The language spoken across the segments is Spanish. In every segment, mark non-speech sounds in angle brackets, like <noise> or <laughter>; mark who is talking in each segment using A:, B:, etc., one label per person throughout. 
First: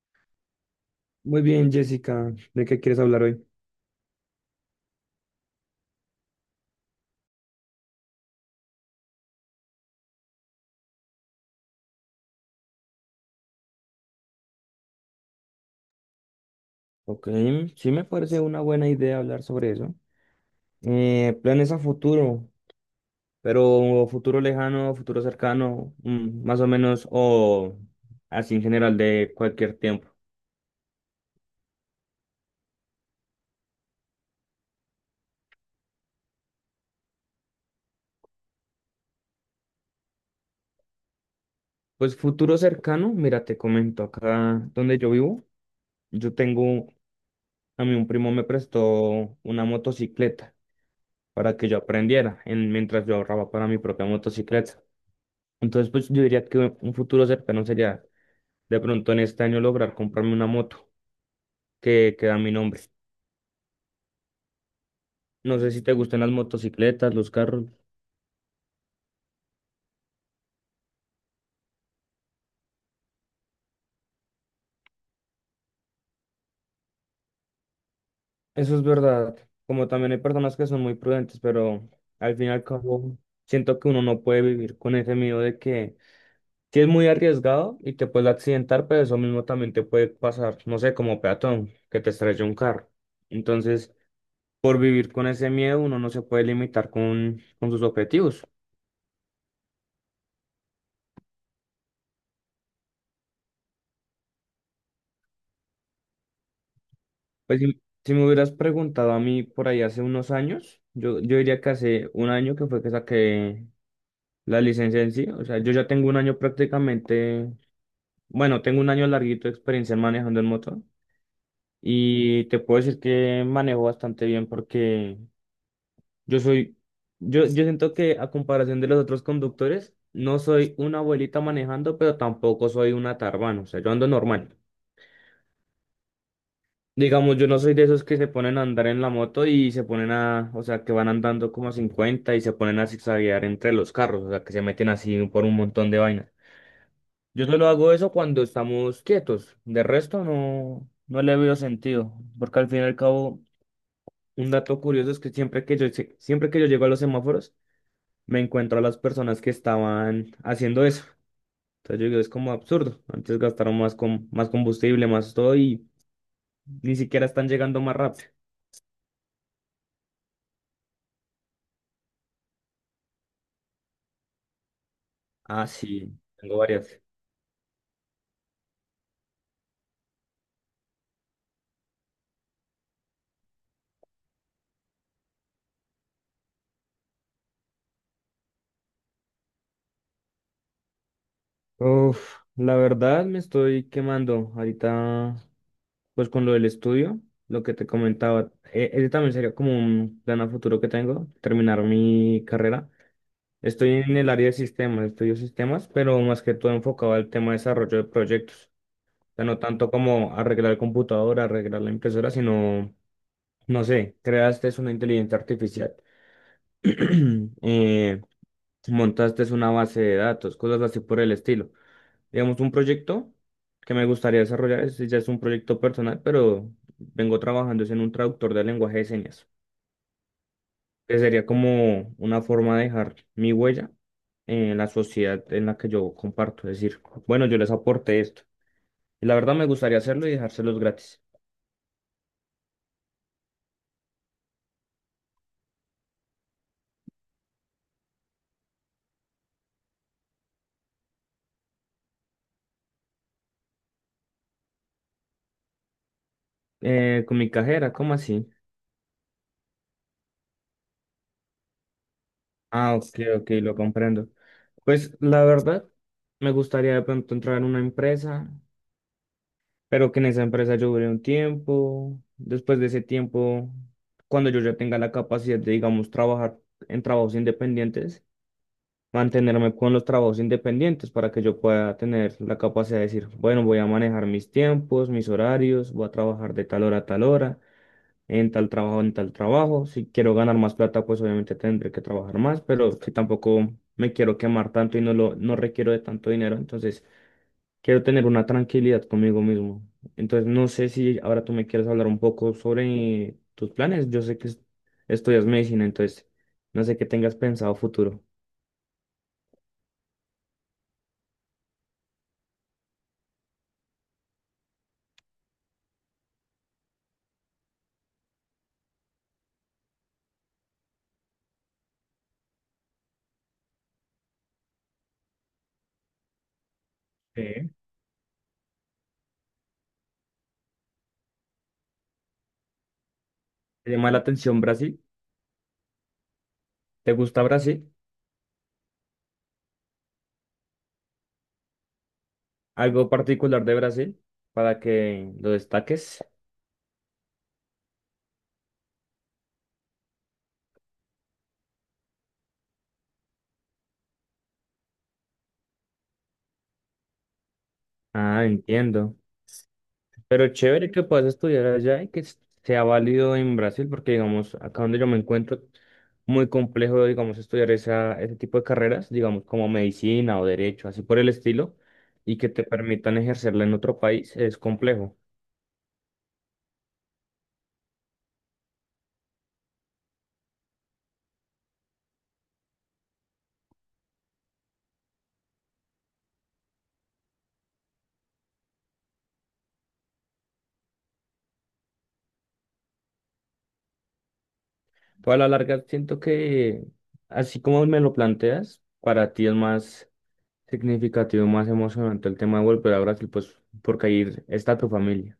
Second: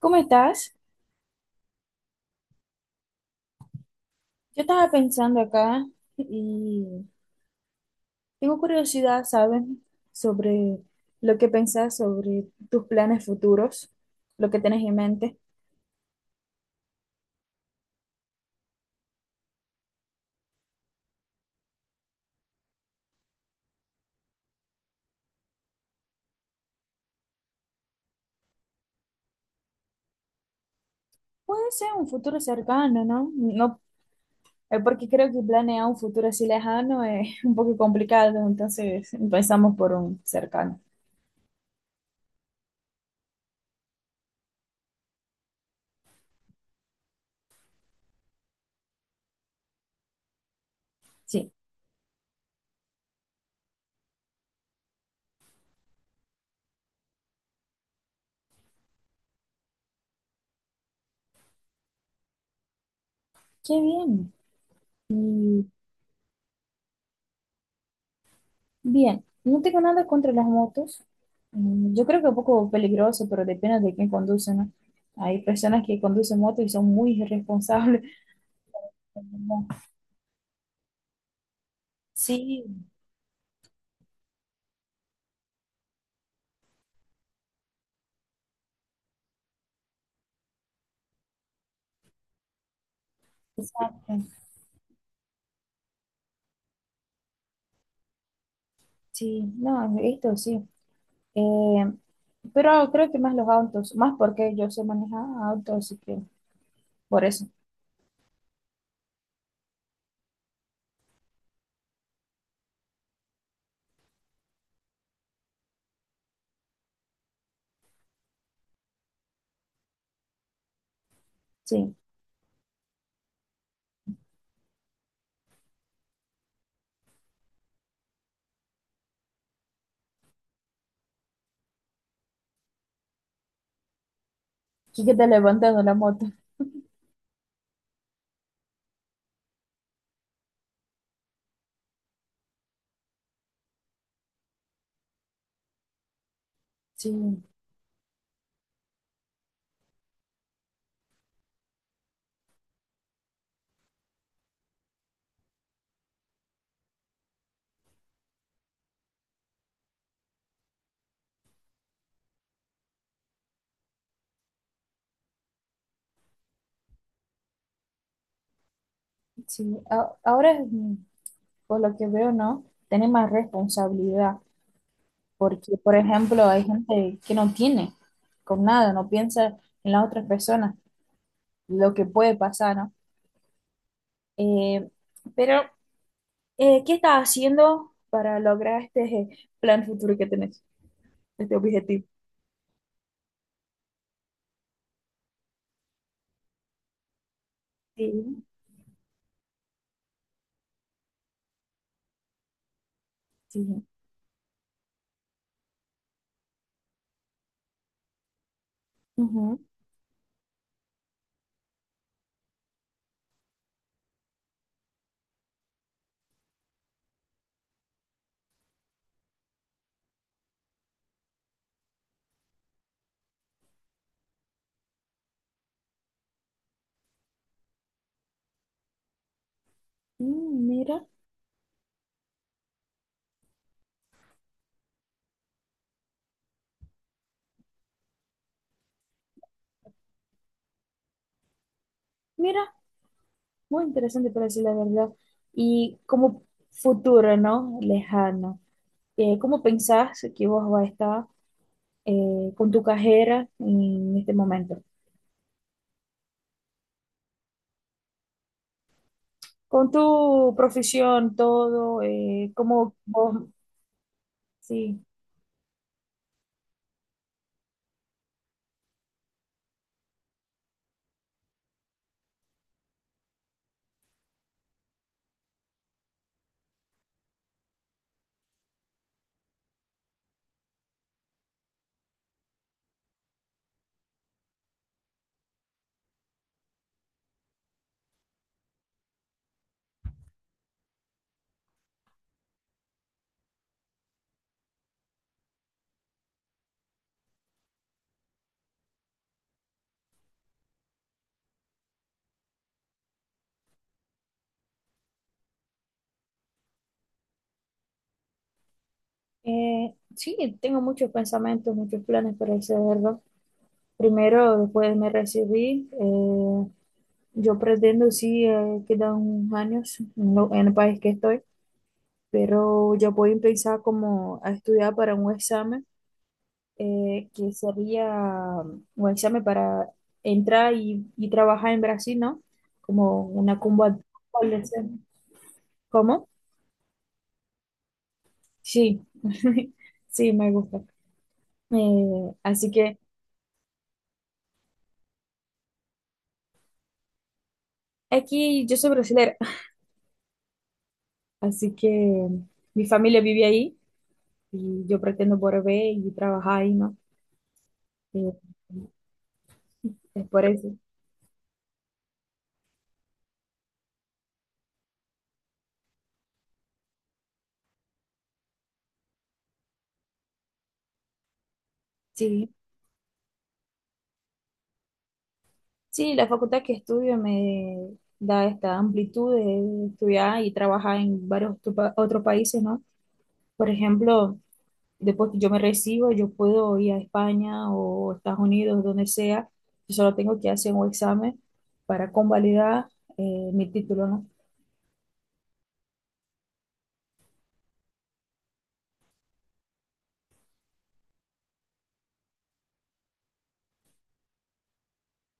A: ¿Cómo estás?
B: Muy bien, Jessica, ¿de qué quieres hablar hoy?
A: Yo estaba pensando acá y tengo curiosidad, ¿saben? Sobre lo que pensás sobre tus planes futuros, lo que tenés en mente.
B: Ok, sí me parece una buena idea hablar sobre eso. Planes a futuro, pero futuro lejano, futuro cercano, mm, más o menos, o así en general de cualquier tiempo.
A: Puede ser un futuro cercano, ¿no? No, porque creo que planear un futuro así lejano es <laughs> un poco complicado, entonces empezamos por un cercano.
B: Pues futuro cercano, mira, te comento, acá donde yo vivo, yo tengo, a mí un primo me prestó una motocicleta
A: Sí,
B: para que yo aprendiera mientras yo ahorraba para mi propia motocicleta. Entonces, pues yo diría que un futuro cercano sería de pronto en este año lograr comprarme una moto que queda a mi nombre.
A: qué bien.
B: No sé si te gustan las motocicletas, los carros.
A: Bien, no tengo nada contra las motos. Mm, yo creo que es un poco peligroso, pero depende de quién conduce, ¿no? Hay personas que conducen motos y son muy irresponsables. <laughs>
B: Eso es verdad.
A: No.
B: Como también hay personas que son muy prudentes, pero al fin y al
A: Sí,
B: cabo siento que uno no puede vivir con ese miedo de que si es muy arriesgado y te puedes accidentar, pero eso mismo también te puede pasar, no sé, como peatón, que te estrella un carro. Entonces,
A: exacto.
B: por vivir con ese miedo, uno no se puede limitar con sus objetivos.
A: Sí, no, esto sí. Eh, pero creo que más los autos, más porque yo sé manejar autos, así que por eso,
B: Pues si me hubieras preguntado a mí por ahí hace unos años, yo diría que hace un año que fue que saqué la licencia en sí. O sea, yo ya tengo un año prácticamente, bueno, tengo un año larguito de experiencia manejando el motor
A: sí.
B: y te puedo decir que manejo bastante bien porque yo soy, yo siento que a comparación de los otros conductores, no soy una abuelita manejando, pero tampoco soy una tarbana, o sea, yo ando normal.
A: Sí que te levantando la moto.
B: Digamos, yo no soy de esos que se ponen a andar en la moto y se ponen a, o sea, que van andando como a 50 y se ponen a zigzaguear entre los carros, o sea, que se meten así por un montón de vainas.
A: Sí,
B: Yo solo hago eso cuando estamos quietos, de resto no, no le veo sentido, porque al fin y al cabo, un dato curioso es que siempre que yo llego a los semáforos, me encuentro a las personas que estaban haciendo eso. Entonces yo digo, es como absurdo, antes gastaron más, más combustible, más todo y ni siquiera están llegando más rápido.
A: sí. Ahora, mm, por lo que veo, ¿no? Tenés más responsabilidad.
B: Ah,
A: Porque, por
B: sí,
A: ejemplo,
B: tengo
A: hay
B: varias.
A: gente que no tiene con nada, no piensa en las otras personas, lo que puede pasar, ¿no? Eh, pero, ¿Qué estás haciendo para lograr este plan futuro que tenés, este objetivo?
B: Uf, la verdad me estoy quemando ahorita, pues con lo del estudio, lo que te
A: Sí,
B: comentaba, ese también sería como un plan a futuro que tengo, terminar mi carrera.
A: sí.
B: Estoy en el área de sistemas, estudio sistemas, pero más que todo enfocado al tema de desarrollo de proyectos. O sea, no
A: Ujú.
B: tanto como arreglar el computador, arreglar la impresora, sino, no sé, creaste una inteligencia artificial, <clears throat> eh, montaste una base de datos, cosas así por el estilo. Digamos, un proyecto que me gustaría desarrollar, ese ya es un proyecto personal, pero vengo trabajando es en un traductor de lenguaje de señas,
A: Mm, mira,
B: que sería como una forma de dejar mi huella en la sociedad en la que yo comparto, es decir, bueno, yo les aporté esto. Y la verdad me gustaría hacerlo y dejárselos gratis.
A: mira, muy interesante para decir la verdad. Y como futuro, ¿no? Lejano. ¿Cómo pensás que vos vas a estar con tu carrera en este momento?
B: Con mi cajera, ¿cómo así?
A: Con tu profesión, todo,
B: Ah,
A: como
B: ok,
A: vos,
B: ok, lo comprendo.
A: sí,
B: Pues la verdad, me gustaría de pronto entrar en una empresa. Pero que en esa empresa yo duré un tiempo. Después de ese tiempo, cuando yo ya tenga la capacidad de, digamos, trabajar en trabajos independientes, mantenerme con los trabajos independientes para que yo pueda tener la capacidad de decir, bueno, voy a manejar mis tiempos, mis horarios, voy a trabajar de tal hora a tal hora, en tal trabajo, en tal trabajo. Si quiero ganar más plata, pues obviamente tendré que trabajar más, pero si tampoco me quiero quemar tanto y no requiero de tanto dinero, entonces quiero tener una tranquilidad conmigo mismo. Entonces, no sé si ahora tú me quieres hablar un poco sobre tus planes. Yo sé que estudias medicina, entonces no sé qué tengas pensado futuro.
A: sí, tengo muchos pensamientos, muchos planes para hacerlo. Primero, después me recibí, yo pretendo, sí, quedan unos años en, en el país que estoy, pero yo voy a pensar como a estudiar para un examen, que
B: Sí.
A: sería un examen para entrar y trabajar en Brasil, ¿no? Como una
B: ¿Te
A: cumbre.
B: llama la atención Brasil?
A: ¿Cómo?
B: ¿Te gusta Brasil?
A: Sí, <laughs> sí, me gusta. Así que
B: ¿Algo particular de Brasil para que lo destaques?
A: aquí yo soy brasileña <laughs> así que mi familia vive ahí y yo pretendo volver y trabajar ahí, ¿no? Eh,
B: Ah, entiendo.
A: es por
B: Pero
A: eso.
B: chévere que puedas estudiar allá y que sea válido en Brasil, porque digamos, acá donde yo me encuentro, muy complejo, digamos, estudiar esa, ese tipo de carreras, digamos, como medicina o derecho, así por el estilo, y que
A: Sí,
B: te permitan ejercerla en otro país, es complejo.
A: sí, la facultad que estudio me da esta amplitud de estudiar y trabajar en varios otros países, ¿no? Por ejemplo, después que yo me recibo, yo puedo ir a España o Estados Unidos, donde sea. Yo solo tengo que hacer un examen para convalidar mi título, ¿no?
B: Pero a la larga siento que, así como me lo planteas, para ti es más significativo, más emocionante el tema de volver a Brasil, pues porque ahí está tu familia.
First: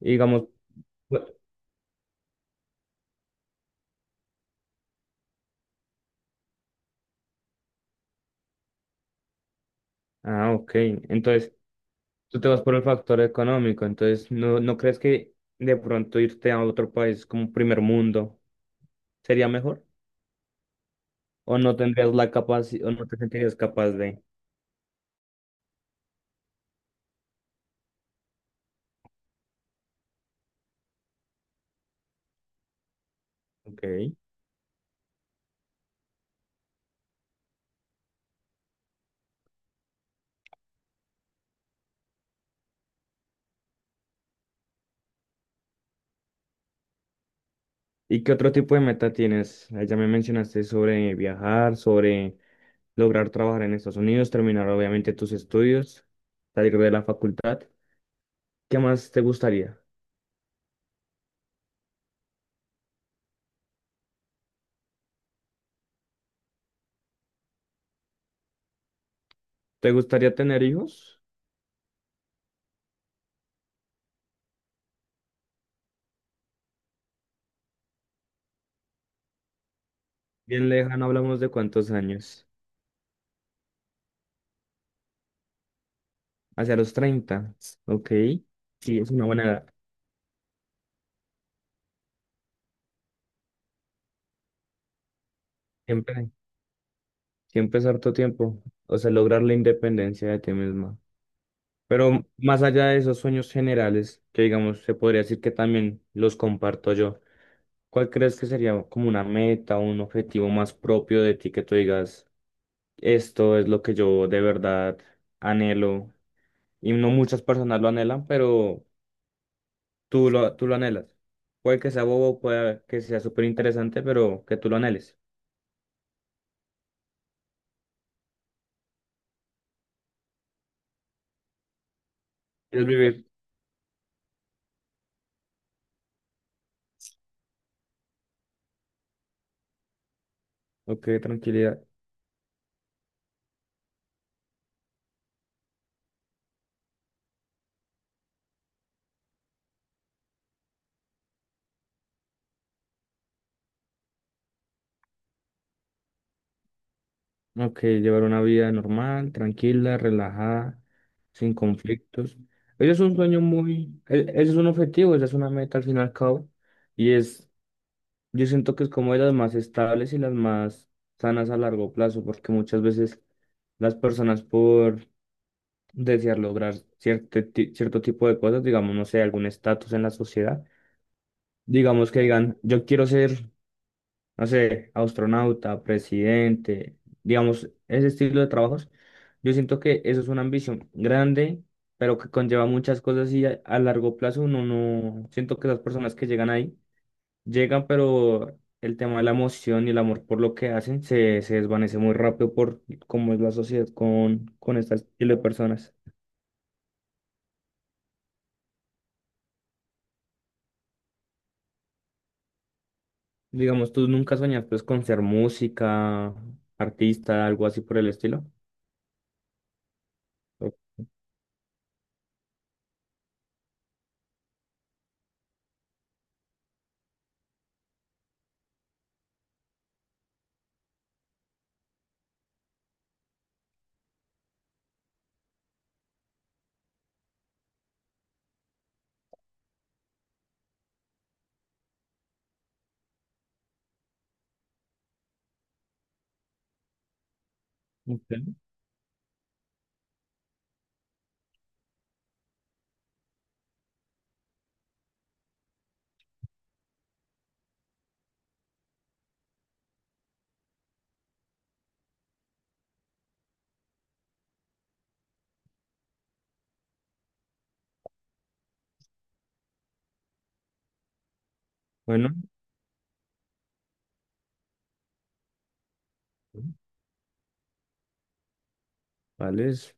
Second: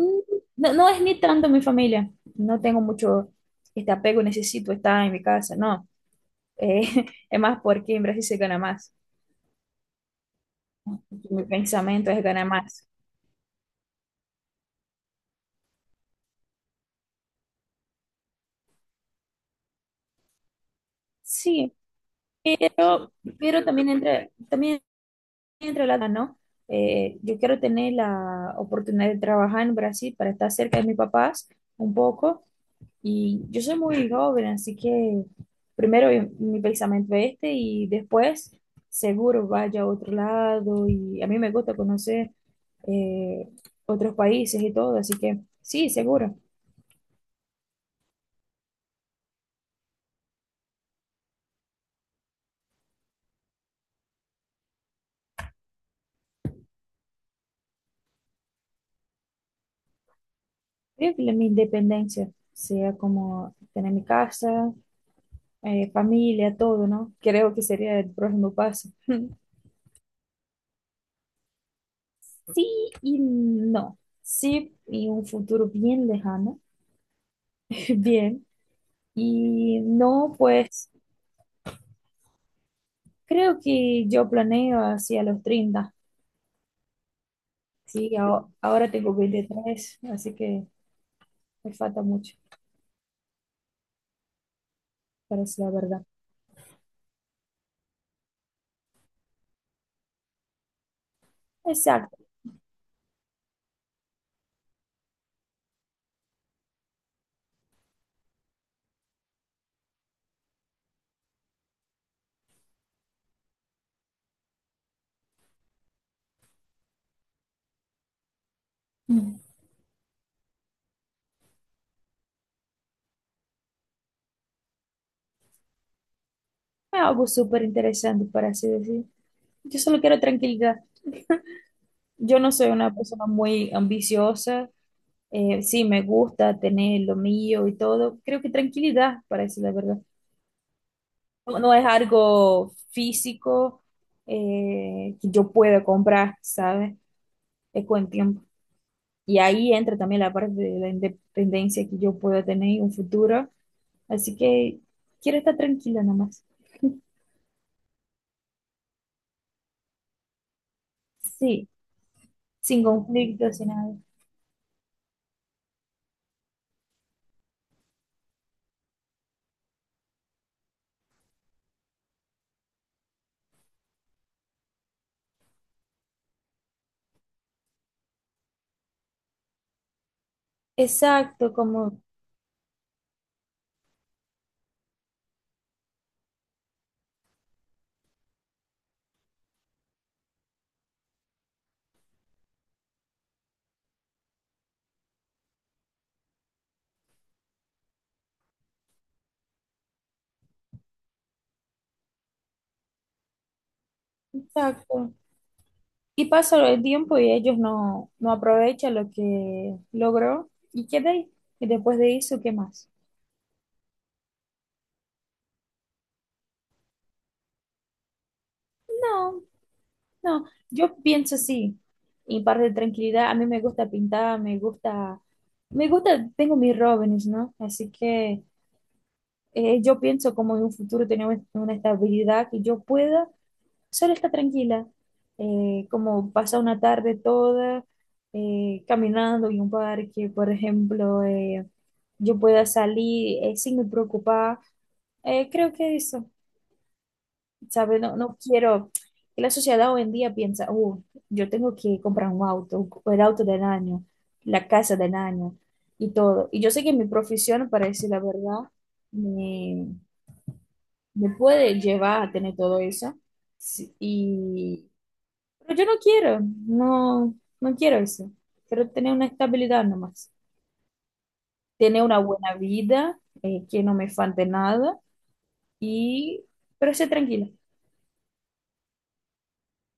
B: Y digamos,
A: no, no es ni
B: bu-
A: tanto mi familia. No tengo mucho este apego, necesito estar en mi casa, no. Eh, <laughs> es más porque en Brasil se gana más.
B: ah, ok,
A: Mi
B: entonces...
A: pensamiento es
B: tú
A: ganar
B: te vas por el
A: más.
B: factor económico, entonces no crees que de pronto irte a otro país como primer mundo sería mejor? ¿O
A: Sí,
B: no tendrías la capacidad, o no
A: pero,
B: te sentirías
A: pero
B: capaz de?
A: también entre la, ¿no? Yo quiero tener la oportunidad de trabajar en Brasil para estar cerca de mis papás un poco. Y yo soy muy
B: Ok.
A: joven, así que primero mi pensamiento es este y después seguro vaya a otro lado. Y a mí me gusta conocer eh, otros países y todo, así que sí, seguro.
B: ¿Y qué otro tipo de meta tienes? Ah, ya me mencionaste sobre viajar, sobre lograr trabajar en Estados Unidos, terminar obviamente tus estudios, salir de la facultad. ¿Qué más te gustaría?
A: Creo que mi independencia sea como tener mi casa, familia, todo, ¿no? Creo que sería el próximo paso. <laughs>
B: ¿Te gustaría tener hijos?
A: Sí y no. Sí, y un futuro bien lejano, <laughs> bien. Y no,
B: Bien
A: pues
B: lejano, hablamos de cuántos años.
A: creo que yo planeo hacia los 30.
B: Hacia los 30. Ok.
A: Sí, ahora
B: Sí, es
A: tengo
B: una buena edad.
A: 23, así que me falta mucho, para decir la verdad.
B: Siempre. Siempre es harto tiempo, o sea, lograr la independencia de ti misma.
A: Exacto.
B: Pero más allá de esos sueños generales, que digamos, se podría decir que también los comparto yo, ¿cuál crees que sería como una meta o un objetivo más propio de ti que tú digas, esto es lo que yo de verdad anhelo? Y no muchas personas lo anhelan, pero
A: Mm.
B: tú lo anhelas. Puede que sea bobo, puede que sea súper interesante, pero que tú lo anheles.
A: Algo súper interesante, para así decir. Yo solo quiero tranquilidad. Yo no soy
B: Es
A: una
B: vivir.
A: persona muy ambiciosa. Sí, me gusta tener lo mío y todo. Creo que tranquilidad, para decir la verdad.
B: Ok,
A: No, no
B: tranquilidad.
A: es algo físico que yo pueda comprar, ¿sabes? Es con el tiempo. Y ahí entra también la parte de la independencia que yo pueda tener en un futuro. Así que quiero estar tranquila nomás.
B: Ok, llevar una vida normal, tranquila, relajada, sin
A: Sí,
B: conflictos.
A: sin
B: Ese es un sueño
A: conflictos, sin nada.
B: ese es un objetivo, esa es una meta al fin y al cabo. Y es, yo siento que es como de las más estables y las más sanas a largo plazo, porque muchas veces las personas por desear lograr cierto tipo de cosas, digamos, no sé, algún estatus en la sociedad,
A: Exacto, como,
B: digamos que digan, yo quiero ser no sé, astronauta, presidente, digamos, ese estilo de trabajos, yo siento que eso es una ambición grande, pero que conlleva muchas cosas y a largo plazo uno no, siento que las personas que llegan ahí, llegan, pero el tema de la emoción y el amor por lo que hacen se desvanece muy rápido por cómo es la sociedad con este
A: exacto.
B: estilo de personas.
A: Y pasa el tiempo y ellos no, no aprovechan lo que logró y queda ahí. Y después de eso, ¿qué más?
B: Digamos, tú nunca soñaste pues, con ser música, artista, algo así por el estilo.
A: No, no,
B: Ok.
A: yo pienso así. Y parte de tranquilidad, a mí me gusta pintar, tengo mis Robins, ¿no? Así que yo pienso como en un futuro tener una estabilidad que yo pueda solo estar tranquila, como pasar una tarde toda caminando en un parque, por ejemplo, yo pueda salir sin me preocupar. Creo que eso. ¿Sabes? No, no quiero. Y la sociedad hoy en día piensa, yo tengo que comprar un auto, el auto del año, la casa del año y todo." Y yo sé que mi profesión, para decir la verdad, me, me puede llevar a tener todo eso. Sí, y, pero yo no quiero, no, no quiero eso. Quiero tener una estabilidad nomás. Tener una
B: Bueno.
A: buena vida, que no me falte nada y, pero ser tranquila.
B: ¿Vale? Es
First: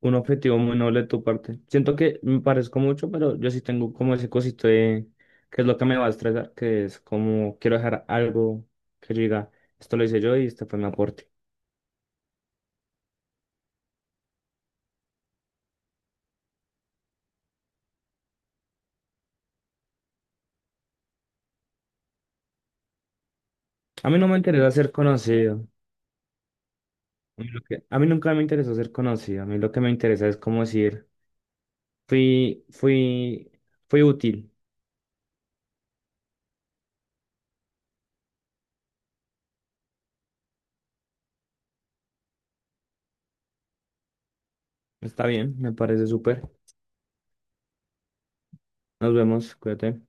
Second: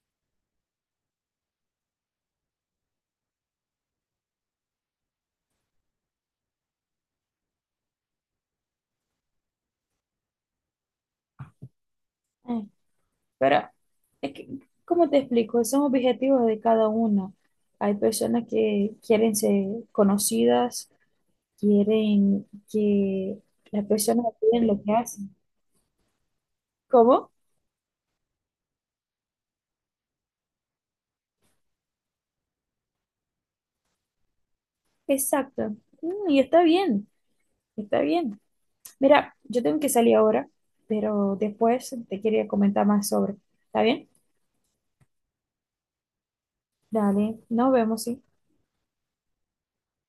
B: un objetivo muy noble de tu parte. Siento que me parezco mucho, pero yo sí tengo como ese cosito de que es lo que me va a estresar, que es como quiero dejar algo que yo diga, esto lo hice yo y este fue mi aporte.
A: Pero, es que, ¿cómo te explico? Son objetivos de cada uno. Hay personas que quieren ser conocidas, quieren que las
B: A mí
A: personas
B: no me
A: vean
B: interesa
A: lo
B: ser
A: que hacen.
B: conocido.
A: ¿Cómo?
B: A mí, a mí nunca me interesó ser conocido. A mí lo que me interesa es como decir, fui, fui, fui útil.
A: Exacto. Mm, y está bien, está bien. Mira, yo tengo que salir ahora, pero después te quería comentar más sobre. ¿Está bien?
B: Está bien, me parece súper.
A: Dale, nos vemos, sí.
B: Nos vemos, cuídate.